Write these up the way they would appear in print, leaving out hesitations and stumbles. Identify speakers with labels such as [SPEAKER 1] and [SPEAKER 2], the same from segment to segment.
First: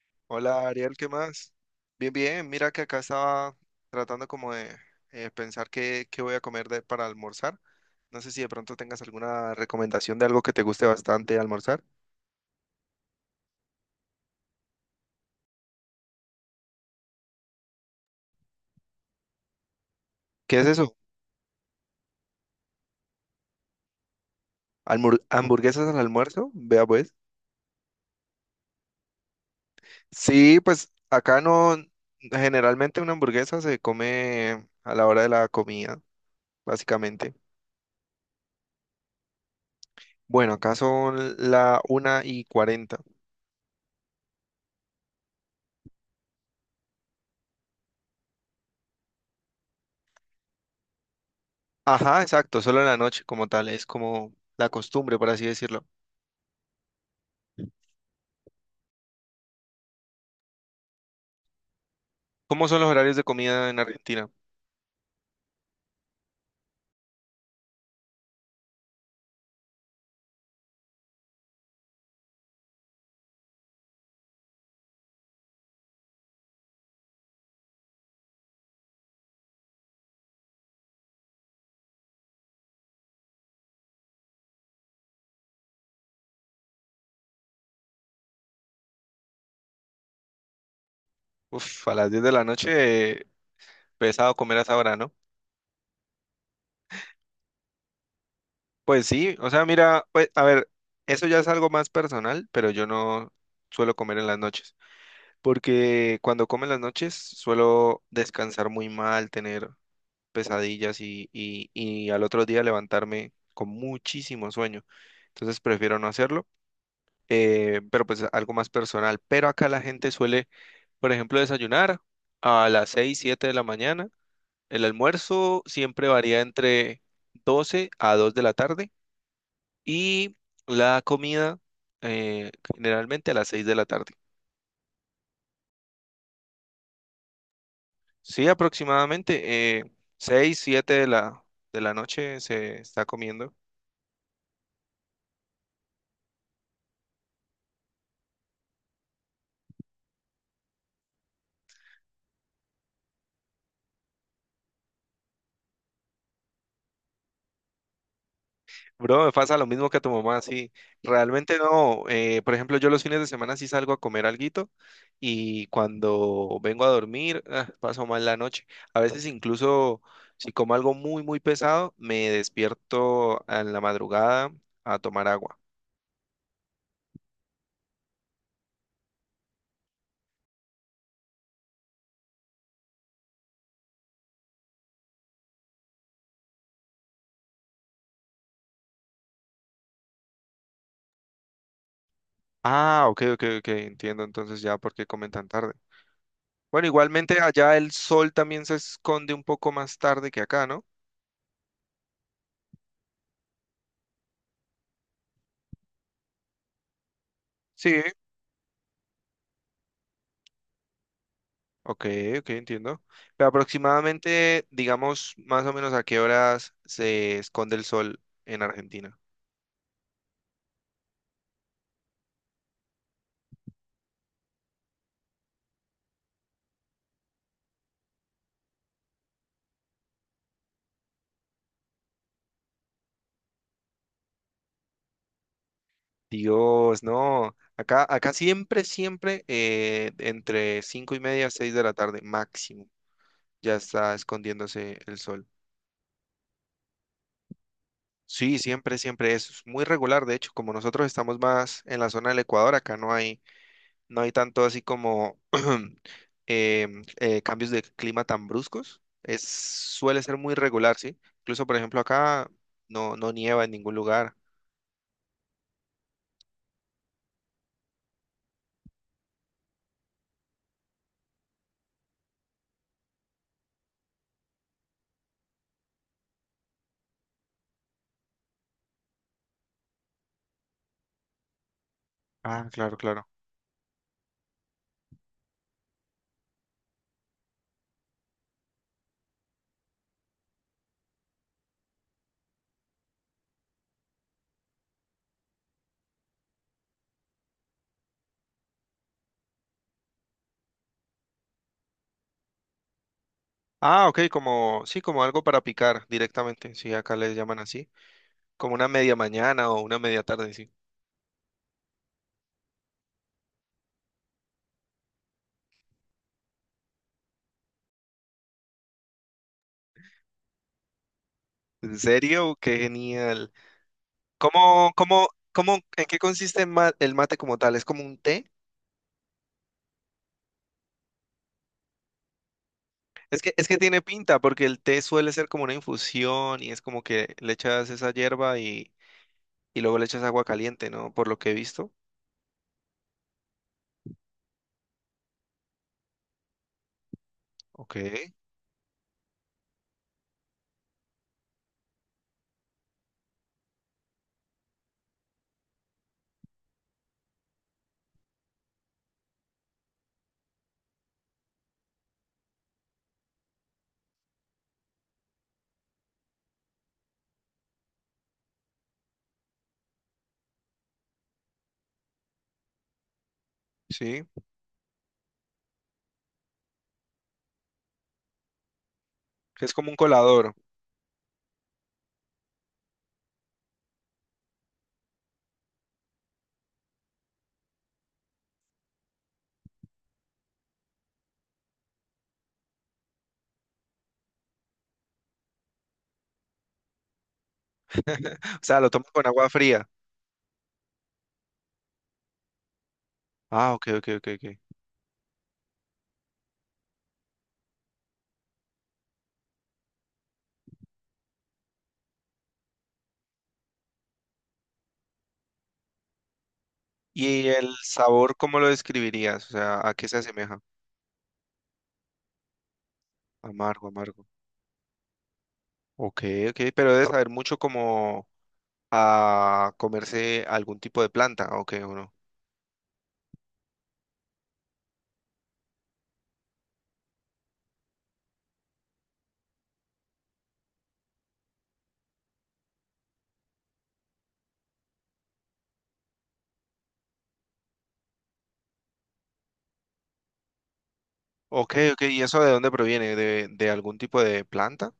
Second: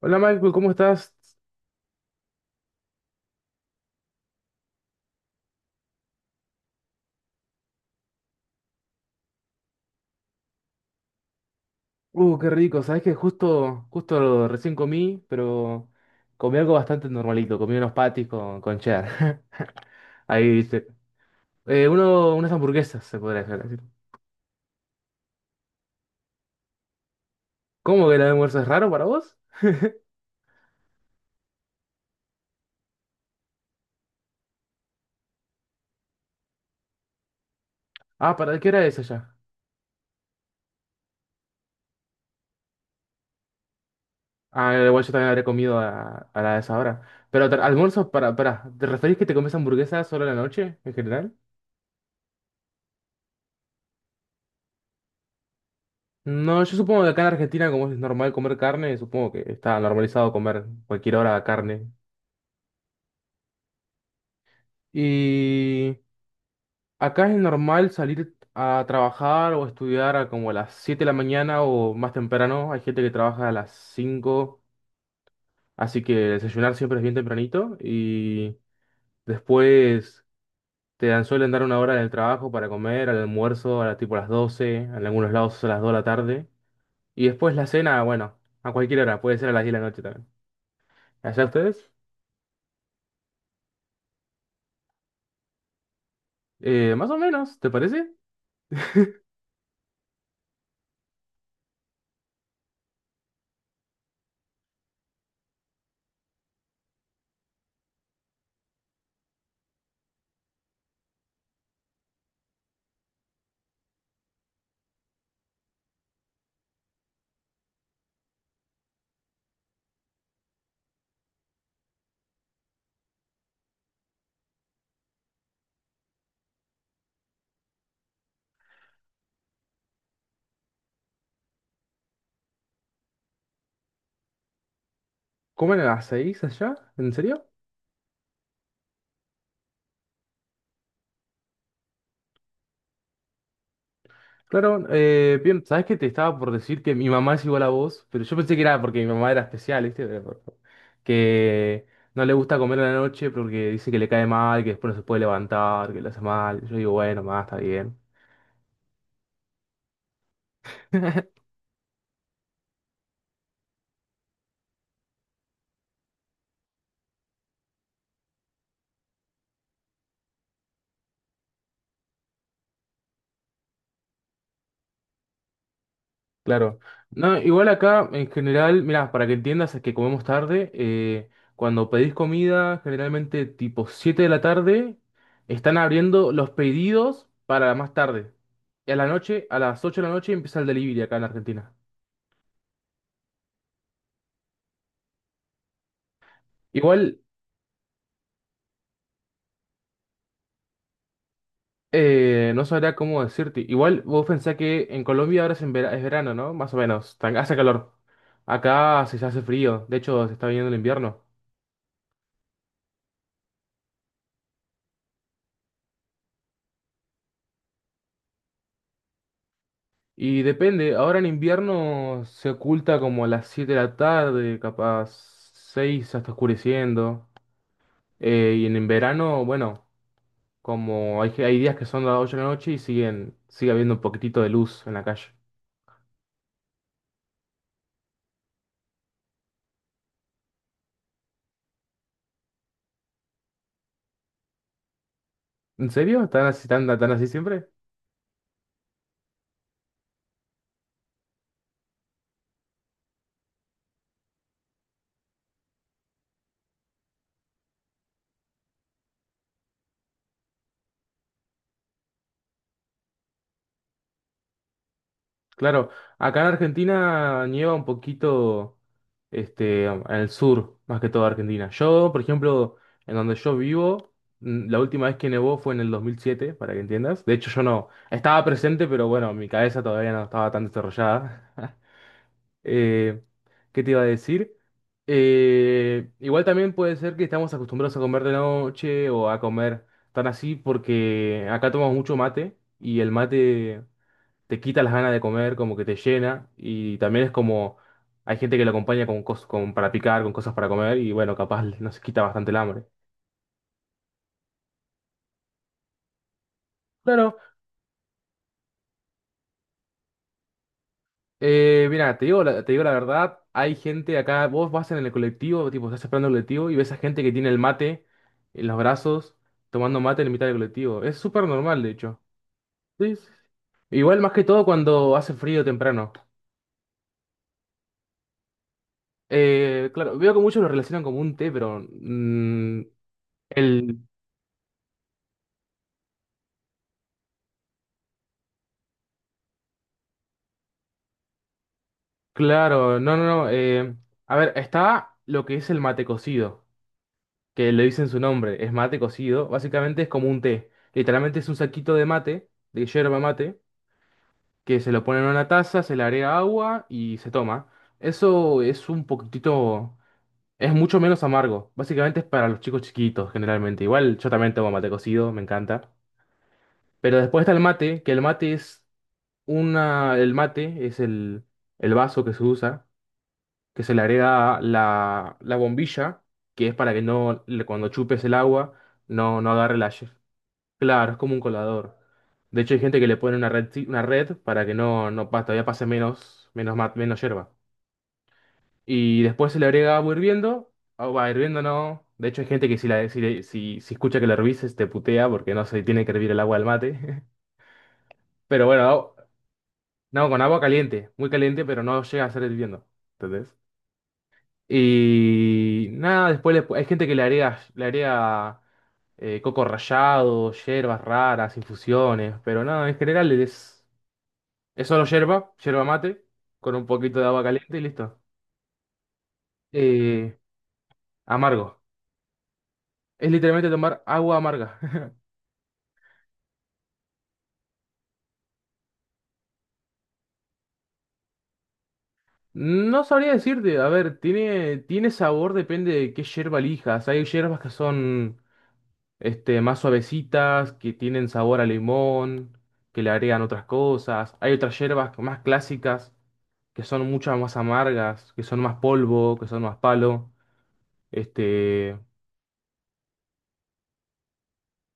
[SPEAKER 1] Hola Michael,
[SPEAKER 2] Hola
[SPEAKER 1] ¿cómo
[SPEAKER 2] Ariel, ¿qué
[SPEAKER 1] estás?
[SPEAKER 2] más? Bien, bien, mira que acá estaba tratando como de pensar qué voy a comer para almorzar. No sé si de pronto tengas alguna recomendación de algo que te guste bastante almorzar.
[SPEAKER 1] Qué rico, sabes que justo recién comí, pero comí algo bastante normalito, comí unos patis con cheddar. Ahí
[SPEAKER 2] ¿Qué es
[SPEAKER 1] viste.
[SPEAKER 2] eso?
[SPEAKER 1] Unas hamburguesas, se podría decir.
[SPEAKER 2] ¿Hamburguesas al almuerzo? Vea pues.
[SPEAKER 1] ¿Cómo que el almuerzo es raro para vos?
[SPEAKER 2] Sí, pues acá no, generalmente una hamburguesa se come a la hora de la comida, básicamente.
[SPEAKER 1] Ah, ¿para qué hora es allá?
[SPEAKER 2] Bueno, acá son la 1:40.
[SPEAKER 1] Ah, igual yo también habré comido a la de esa hora. Pero almuerzo ¿te referís que te comes hamburguesas solo a la noche, en general?
[SPEAKER 2] Ajá, exacto, solo en la noche como tal, es como la costumbre, por así decirlo.
[SPEAKER 1] No, yo supongo que acá en Argentina, como es normal comer carne, supongo que está normalizado comer cualquier hora carne.
[SPEAKER 2] ¿Cómo son los horarios de comida en Argentina?
[SPEAKER 1] Y acá es normal salir a trabajar o estudiar a como a las 7 de la mañana o más temprano. Hay gente que trabaja a las cinco, así que desayunar siempre es bien tempranito. Y después te dan, suelen dar una hora en el trabajo para comer, al almuerzo, tipo a las 12 en algunos lados, a las 2 de la tarde. Y después la cena, bueno, a cualquier hora, puede ser a las 10 de la noche también. ¿Allá
[SPEAKER 2] Uf, a
[SPEAKER 1] ustedes?
[SPEAKER 2] las 10 de la noche, eh, pesado comer a esa hora, ¿no?
[SPEAKER 1] Más o menos, ¿te parece?
[SPEAKER 2] Pues sí, o sea, mira, pues, a ver, eso ya es algo más personal, pero yo no suelo comer en las noches, porque cuando como en las noches suelo descansar muy mal, tener pesadillas y al otro día levantarme con muchísimo sueño. Entonces prefiero no hacerlo, pero pues algo más personal. Pero acá la gente suele, por ejemplo, desayunar a las 6 7 de la mañana. El almuerzo siempre varía entre 12 a 2 de la tarde y la comida, eh, generalmente a las 6 de la tarde.
[SPEAKER 1] ¿Comen a las 6 allá? ¿En serio?
[SPEAKER 2] Sí, aproximadamente 6, 7 de la noche se está comiendo.
[SPEAKER 1] Claro, bien, sabes que te estaba por decir que mi mamá es igual a vos, pero yo pensé que era porque mi mamá era especial, ¿viste? Que no le gusta comer a la noche porque dice que le cae mal, que después no se puede levantar, que le hace mal. Yo digo, bueno, mamá, está bien.
[SPEAKER 2] Bro, me pasa lo mismo que a tu mamá, sí. Realmente no. Por ejemplo, yo los fines de semana sí salgo a comer alguito y cuando vengo a dormir, ah, paso mal la noche. A veces incluso si como algo muy, muy pesado, me despierto en la madrugada a tomar agua.
[SPEAKER 1] Claro. No, igual acá, en general, mira, para que entiendas es que comemos tarde, cuando pedís comida, generalmente tipo 7 de la tarde, están abriendo los pedidos para más tarde. Y a la noche, a las 8 de la noche empieza el delivery acá en la Argentina.
[SPEAKER 2] Ah, ok, ok, ok, entiendo entonces ya por qué comen tan tarde. Bueno,
[SPEAKER 1] Igual
[SPEAKER 2] igualmente allá el sol también se esconde un poco más tarde que acá, ¿no?
[SPEAKER 1] No sabría cómo decirte. Igual vos pensás que en Colombia ahora es, en es verano, ¿no? Más o menos. Hace calor.
[SPEAKER 2] Sí.
[SPEAKER 1] Acá se hace frío. De hecho, se está viniendo el invierno.
[SPEAKER 2] Ok, ok, entiendo. Pero aproximadamente, digamos, más o menos, ¿a qué horas se esconde el sol en Argentina?
[SPEAKER 1] Y depende. Ahora en invierno se oculta como a las 7 de la tarde, capaz 6 hasta oscureciendo. Y en verano, bueno, como hay días que son las 8 de la noche y sigue habiendo un poquitito de luz en la calle.
[SPEAKER 2] Dios, no. Acá, siempre, siempre entre 5:30, 6 de la tarde máximo, ya está escondiéndose el sol.
[SPEAKER 1] ¿En serio? ¿Están así, tan así siempre?
[SPEAKER 2] Sí, siempre, siempre es muy regular. De hecho, como nosotros estamos más en la zona del Ecuador, acá no hay tanto así como cambios de clima tan bruscos. Es, suele ser muy regular, ¿sí? Incluso, por ejemplo, acá no, no nieva en ningún lugar.
[SPEAKER 1] Claro. Acá en Argentina nieva un poquito. Este, en el sur, más que todo Argentina. Yo, por ejemplo, en donde yo vivo, la última vez que nevó fue en el 2007, para que entiendas. De hecho, yo no estaba presente, pero bueno, mi cabeza todavía no estaba tan desarrollada.
[SPEAKER 2] Ah, claro,
[SPEAKER 1] Eh,
[SPEAKER 2] claro.
[SPEAKER 1] ¿qué te iba a decir? Igual también puede ser que estamos acostumbrados a comer de noche o a comer tan así porque acá tomamos mucho mate y el mate te quita las ganas de comer, como que te llena. Y también es como, hay gente que lo acompaña con cosas para picar, con cosas para comer, y bueno, capaz nos quita bastante el hambre.
[SPEAKER 2] Ah, ok, como, sí, como algo para picar directamente, sí, acá les
[SPEAKER 1] Claro,
[SPEAKER 2] llaman así, como una media mañana o una media tarde, sí.
[SPEAKER 1] mira, te digo, te digo la verdad, hay gente acá, vos vas en el colectivo, tipo, estás esperando el colectivo y ves a gente que tiene el mate en los brazos, tomando mate en mitad del colectivo. Es súper normal, de
[SPEAKER 2] ¿En
[SPEAKER 1] hecho.
[SPEAKER 2] serio? ¡Qué
[SPEAKER 1] Sí, sí, sí.
[SPEAKER 2] genial!
[SPEAKER 1] Igual más que todo
[SPEAKER 2] ¿Cómo,
[SPEAKER 1] cuando
[SPEAKER 2] cómo,
[SPEAKER 1] hace frío
[SPEAKER 2] cómo, en
[SPEAKER 1] temprano.
[SPEAKER 2] qué consiste el mate como tal? ¿Es como un té?
[SPEAKER 1] Claro, veo que muchos lo relacionan como un té, pero
[SPEAKER 2] Es que tiene
[SPEAKER 1] el,
[SPEAKER 2] pinta, porque el té suele ser como una infusión y es como que le echas esa hierba y luego le echas agua caliente, ¿no? Por lo que he visto.
[SPEAKER 1] claro, no, no, no. A ver, está lo que es el mate cocido, que le
[SPEAKER 2] Ok,
[SPEAKER 1] dicen su nombre, es mate cocido. Básicamente es como un té. Literalmente es un saquito de mate, de yerba mate, que se lo pone en una taza, se le agrega agua y se toma. Eso es un poquitito, es mucho menos amargo. Básicamente es para los chicos chiquitos, generalmente. Igual yo también tomo mate cocido, me encanta. Pero después está el mate, que el mate es el vaso que se usa, que se le
[SPEAKER 2] sí.
[SPEAKER 1] agrega la bombilla, que es para que no, le- cuando chupes el agua, no
[SPEAKER 2] Que es
[SPEAKER 1] agarre
[SPEAKER 2] como
[SPEAKER 1] la...
[SPEAKER 2] un colador.
[SPEAKER 1] Claro, es como un colador. De hecho, hay gente que le pone una red para que no, no pa- todavía pase menos, menos hierba. Y después se le agrega agua hirviendo. Agua hirviendo no. De hecho, hay gente que si, la, si, le- si, si escucha que la hervises te putea porque no se tiene que hervir el agua del mate.
[SPEAKER 2] O
[SPEAKER 1] Pero
[SPEAKER 2] sea,
[SPEAKER 1] bueno,
[SPEAKER 2] lo tomas
[SPEAKER 1] no,
[SPEAKER 2] con agua fría.
[SPEAKER 1] no, con agua caliente, muy caliente, pero no llega a ser hirviendo. ¿Entendés?
[SPEAKER 2] Ah, ok, ok, ok, ok.
[SPEAKER 1] Y nada, hay gente que le agrega coco rallado, hierbas raras, infusiones, pero nada, en general es solo hierba, hierba mate, con un poquito de agua
[SPEAKER 2] ¿Y el
[SPEAKER 1] caliente y listo.
[SPEAKER 2] sabor, cómo lo describirías? O sea, ¿a qué se
[SPEAKER 1] Eh,
[SPEAKER 2] asemeja?
[SPEAKER 1] amargo. Es literalmente
[SPEAKER 2] Amargo,
[SPEAKER 1] tomar
[SPEAKER 2] amargo.
[SPEAKER 1] agua amarga.
[SPEAKER 2] Ok, ok, pero debe saber mucho como a comerse algún tipo de planta, ok, o no.
[SPEAKER 1] No sabría decirte, a ver, tiene sabor, depende de qué hierba elijas. Hay hierbas que son este, más suavecitas, que tienen sabor a limón, que le agregan otras cosas. Hay otras hierbas más clásicas, que son muchas más amargas, que son más polvo, que son más palo.
[SPEAKER 2] Ok,
[SPEAKER 1] Este,
[SPEAKER 2] ok, ¿y eso de dónde proviene? ¿De algún tipo de planta?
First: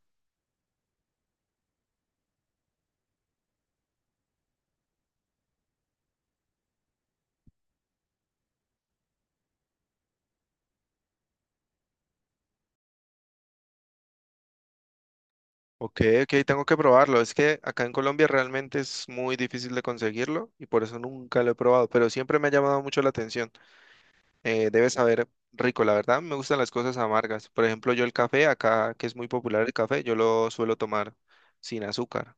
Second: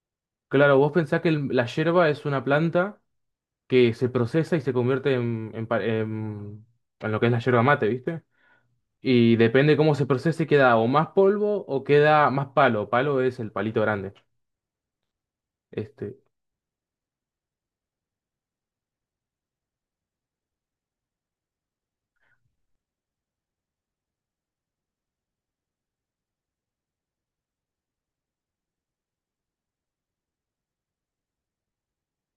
[SPEAKER 1] claro, vos pensás que la hierba es una planta que se procesa y se convierte en lo que es la hierba mate, ¿viste? Y depende cómo se procese, queda o más polvo o queda más palo. Palo es el palito grande.
[SPEAKER 2] Ok,
[SPEAKER 1] Este,
[SPEAKER 2] ok, tengo que probarlo. Es que acá en Colombia realmente es muy difícil de conseguirlo y por eso nunca lo he probado, pero siempre me ha llamado mucho la atención. Debes saber rico, la verdad, me gustan las cosas amargas. Por ejemplo, yo el café, acá que es muy popular el café, yo lo suelo tomar sin azúcar.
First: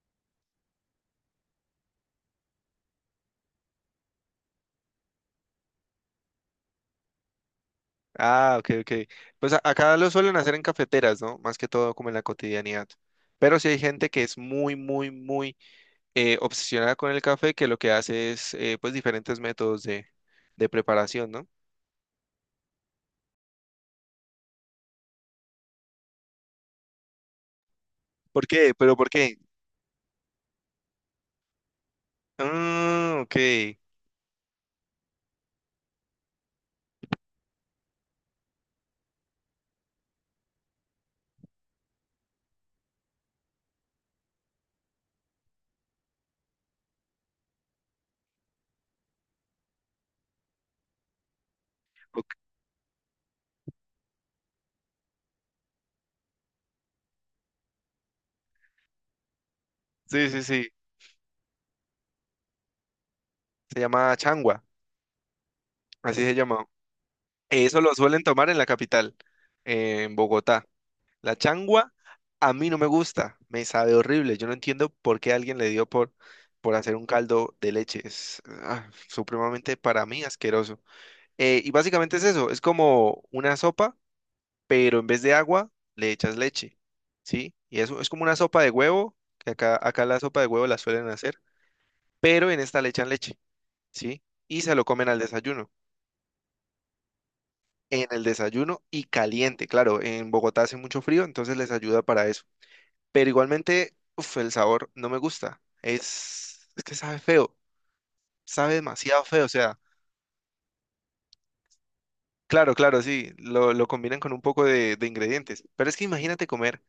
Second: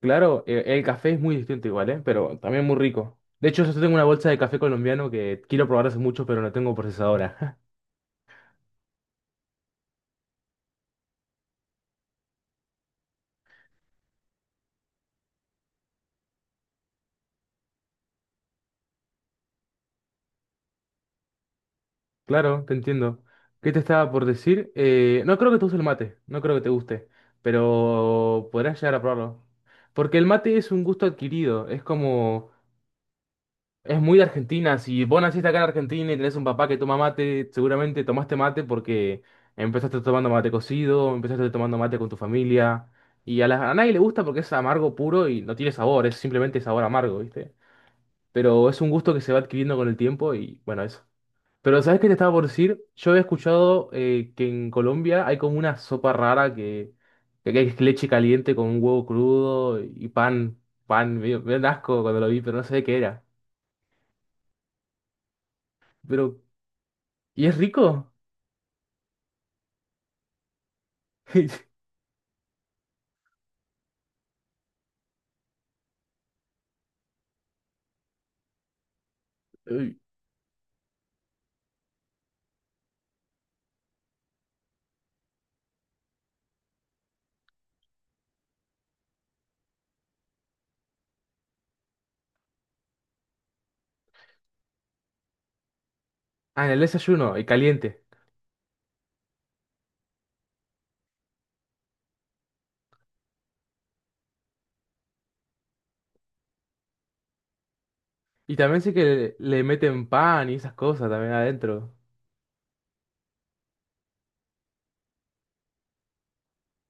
[SPEAKER 1] claro, el café es muy distinto igual, ¿eh? Pero también muy rico. De hecho, yo tengo una bolsa de café colombiano que quiero probar hace mucho, pero no tengo procesadora.
[SPEAKER 2] Ah, ok, ok. Pues acá lo suelen hacer en cafeteras, ¿no? Más que todo como en la cotidianidad. Pero sí hay gente que es muy, muy, muy obsesionada con el café, que lo que hace es pues diferentes métodos de preparación, ¿no?
[SPEAKER 1] Claro, te entiendo. ¿Qué te estaba por decir? No creo que te guste el mate, no creo que te guste,
[SPEAKER 2] ¿Por
[SPEAKER 1] pero
[SPEAKER 2] qué?
[SPEAKER 1] podrás llegar
[SPEAKER 2] ¿Pero
[SPEAKER 1] a
[SPEAKER 2] por qué?
[SPEAKER 1] probarlo. Porque el mate es un gusto adquirido, es como...
[SPEAKER 2] Ah, ok.
[SPEAKER 1] Es muy de Argentina. Si vos naciste acá en Argentina y tenés un papá que toma mate, seguramente tomaste mate porque empezaste tomando mate cocido, empezaste tomando mate con tu familia. Y a nadie le gusta porque es amargo puro y no tiene sabor, es simplemente sabor amargo, ¿viste? Pero es un gusto que se va adquiriendo con el tiempo y bueno, eso. Pero ¿sabes qué te
[SPEAKER 2] Ok,
[SPEAKER 1] estaba por decir? Yo he escuchado que en Colombia hay como una sopa rara que es leche caliente con un huevo crudo y
[SPEAKER 2] sí, sí,
[SPEAKER 1] pan,
[SPEAKER 2] sí.
[SPEAKER 1] pan, me dio un asco cuando lo vi, pero no sé qué era.
[SPEAKER 2] Se llama changua, así se
[SPEAKER 1] Pero
[SPEAKER 2] llama.
[SPEAKER 1] y es
[SPEAKER 2] Eso lo
[SPEAKER 1] rico.
[SPEAKER 2] suelen tomar en la capital, en Bogotá. La changua a mí no me gusta, me sabe horrible. Yo no entiendo por qué alguien le dio por hacer un caldo de leche. Es supremamente
[SPEAKER 1] Uy.
[SPEAKER 2] para mí asqueroso. Y básicamente es eso, es como una sopa, pero en vez de agua le echas leche, ¿sí? Y eso es como una sopa de huevo, que acá la sopa de huevo la suelen hacer pero en esta le echan leche, ¿sí? Y se lo comen al desayuno,
[SPEAKER 1] Ah, en el desayuno, y caliente.
[SPEAKER 2] en el desayuno y caliente, claro, en Bogotá hace mucho frío, entonces les ayuda para eso. Pero igualmente, uf, el sabor no me gusta, es que sabe feo,
[SPEAKER 1] Y
[SPEAKER 2] sabe
[SPEAKER 1] también sé que
[SPEAKER 2] demasiado feo, o
[SPEAKER 1] le
[SPEAKER 2] sea,
[SPEAKER 1] meten pan y esas cosas también adentro.
[SPEAKER 2] claro, claro, sí, lo combinan con un poco de ingredientes, pero es que imagínate comer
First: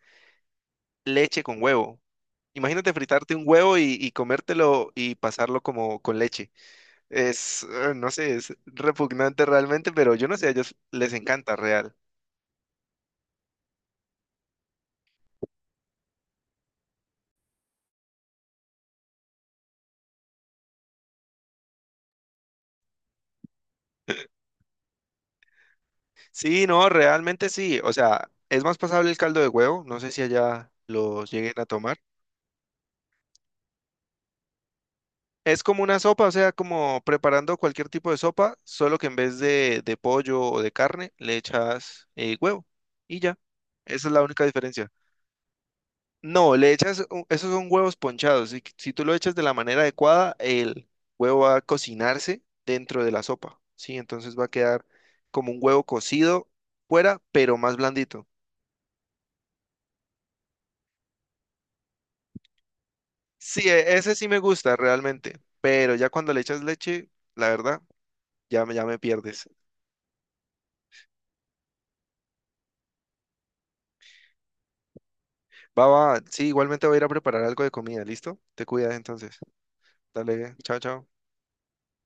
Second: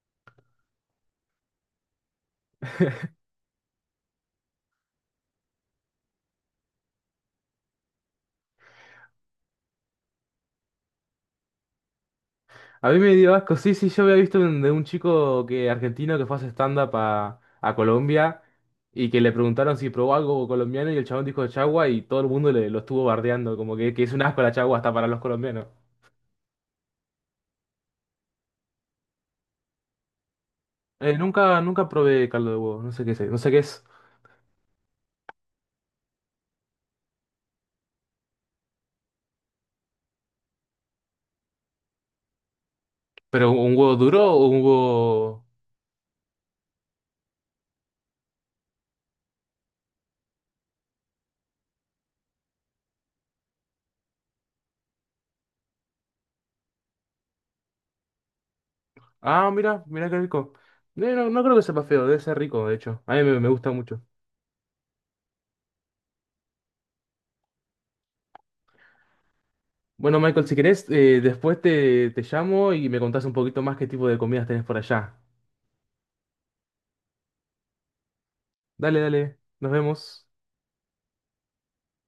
[SPEAKER 2] leche con huevo. Imagínate fritarte un huevo y comértelo y pasarlo como con leche. No sé, es repugnante realmente, pero yo no sé, a ellos les encanta real.
[SPEAKER 1] A mí me dio asco, sí, sí, yo había visto de un chico que, argentino, que fue a hacer stand-up a Colombia y que le preguntaron si probó algo colombiano y el chabón dijo chagua y todo el mundo lo estuvo bardeando, como que es un asco la chagua hasta para los colombianos.
[SPEAKER 2] Sí, no, realmente sí. O sea, es más pasable el caldo de huevo. No sé si allá los lleguen
[SPEAKER 1] Nunca,
[SPEAKER 2] a
[SPEAKER 1] nunca
[SPEAKER 2] tomar.
[SPEAKER 1] probé caldo de huevo, no sé qué es, no sé qué es.
[SPEAKER 2] Es como una sopa, o sea, como preparando cualquier tipo de sopa, solo que en vez de pollo o de carne, le echas huevo y ya.
[SPEAKER 1] ¿Pero un huevo
[SPEAKER 2] Esa es la
[SPEAKER 1] duro
[SPEAKER 2] única
[SPEAKER 1] o un
[SPEAKER 2] diferencia.
[SPEAKER 1] huevo
[SPEAKER 2] No, le echas, esos son huevos ponchados. Si tú lo echas de la manera adecuada, el huevo va a cocinarse dentro de la sopa. Sí, entonces va a quedar como un huevo cocido fuera, pero más blandito.
[SPEAKER 1] Ah, mira, mira qué rico. No, no creo que sepa feo, debe ser rico, de hecho. A mí me
[SPEAKER 2] Sí,
[SPEAKER 1] gusta mucho.
[SPEAKER 2] ese sí me gusta realmente, pero ya cuando le echas leche, la verdad, ya me pierdes.
[SPEAKER 1] Bueno, Michael, si querés, después te llamo y me contás un poquito más qué tipo de comidas tenés por allá.
[SPEAKER 2] Va, va, sí, igualmente voy a ir a preparar algo de comida, ¿listo? Te cuidas
[SPEAKER 1] Dale,
[SPEAKER 2] entonces.
[SPEAKER 1] dale, nos vemos.
[SPEAKER 2] Dale, chao, chao.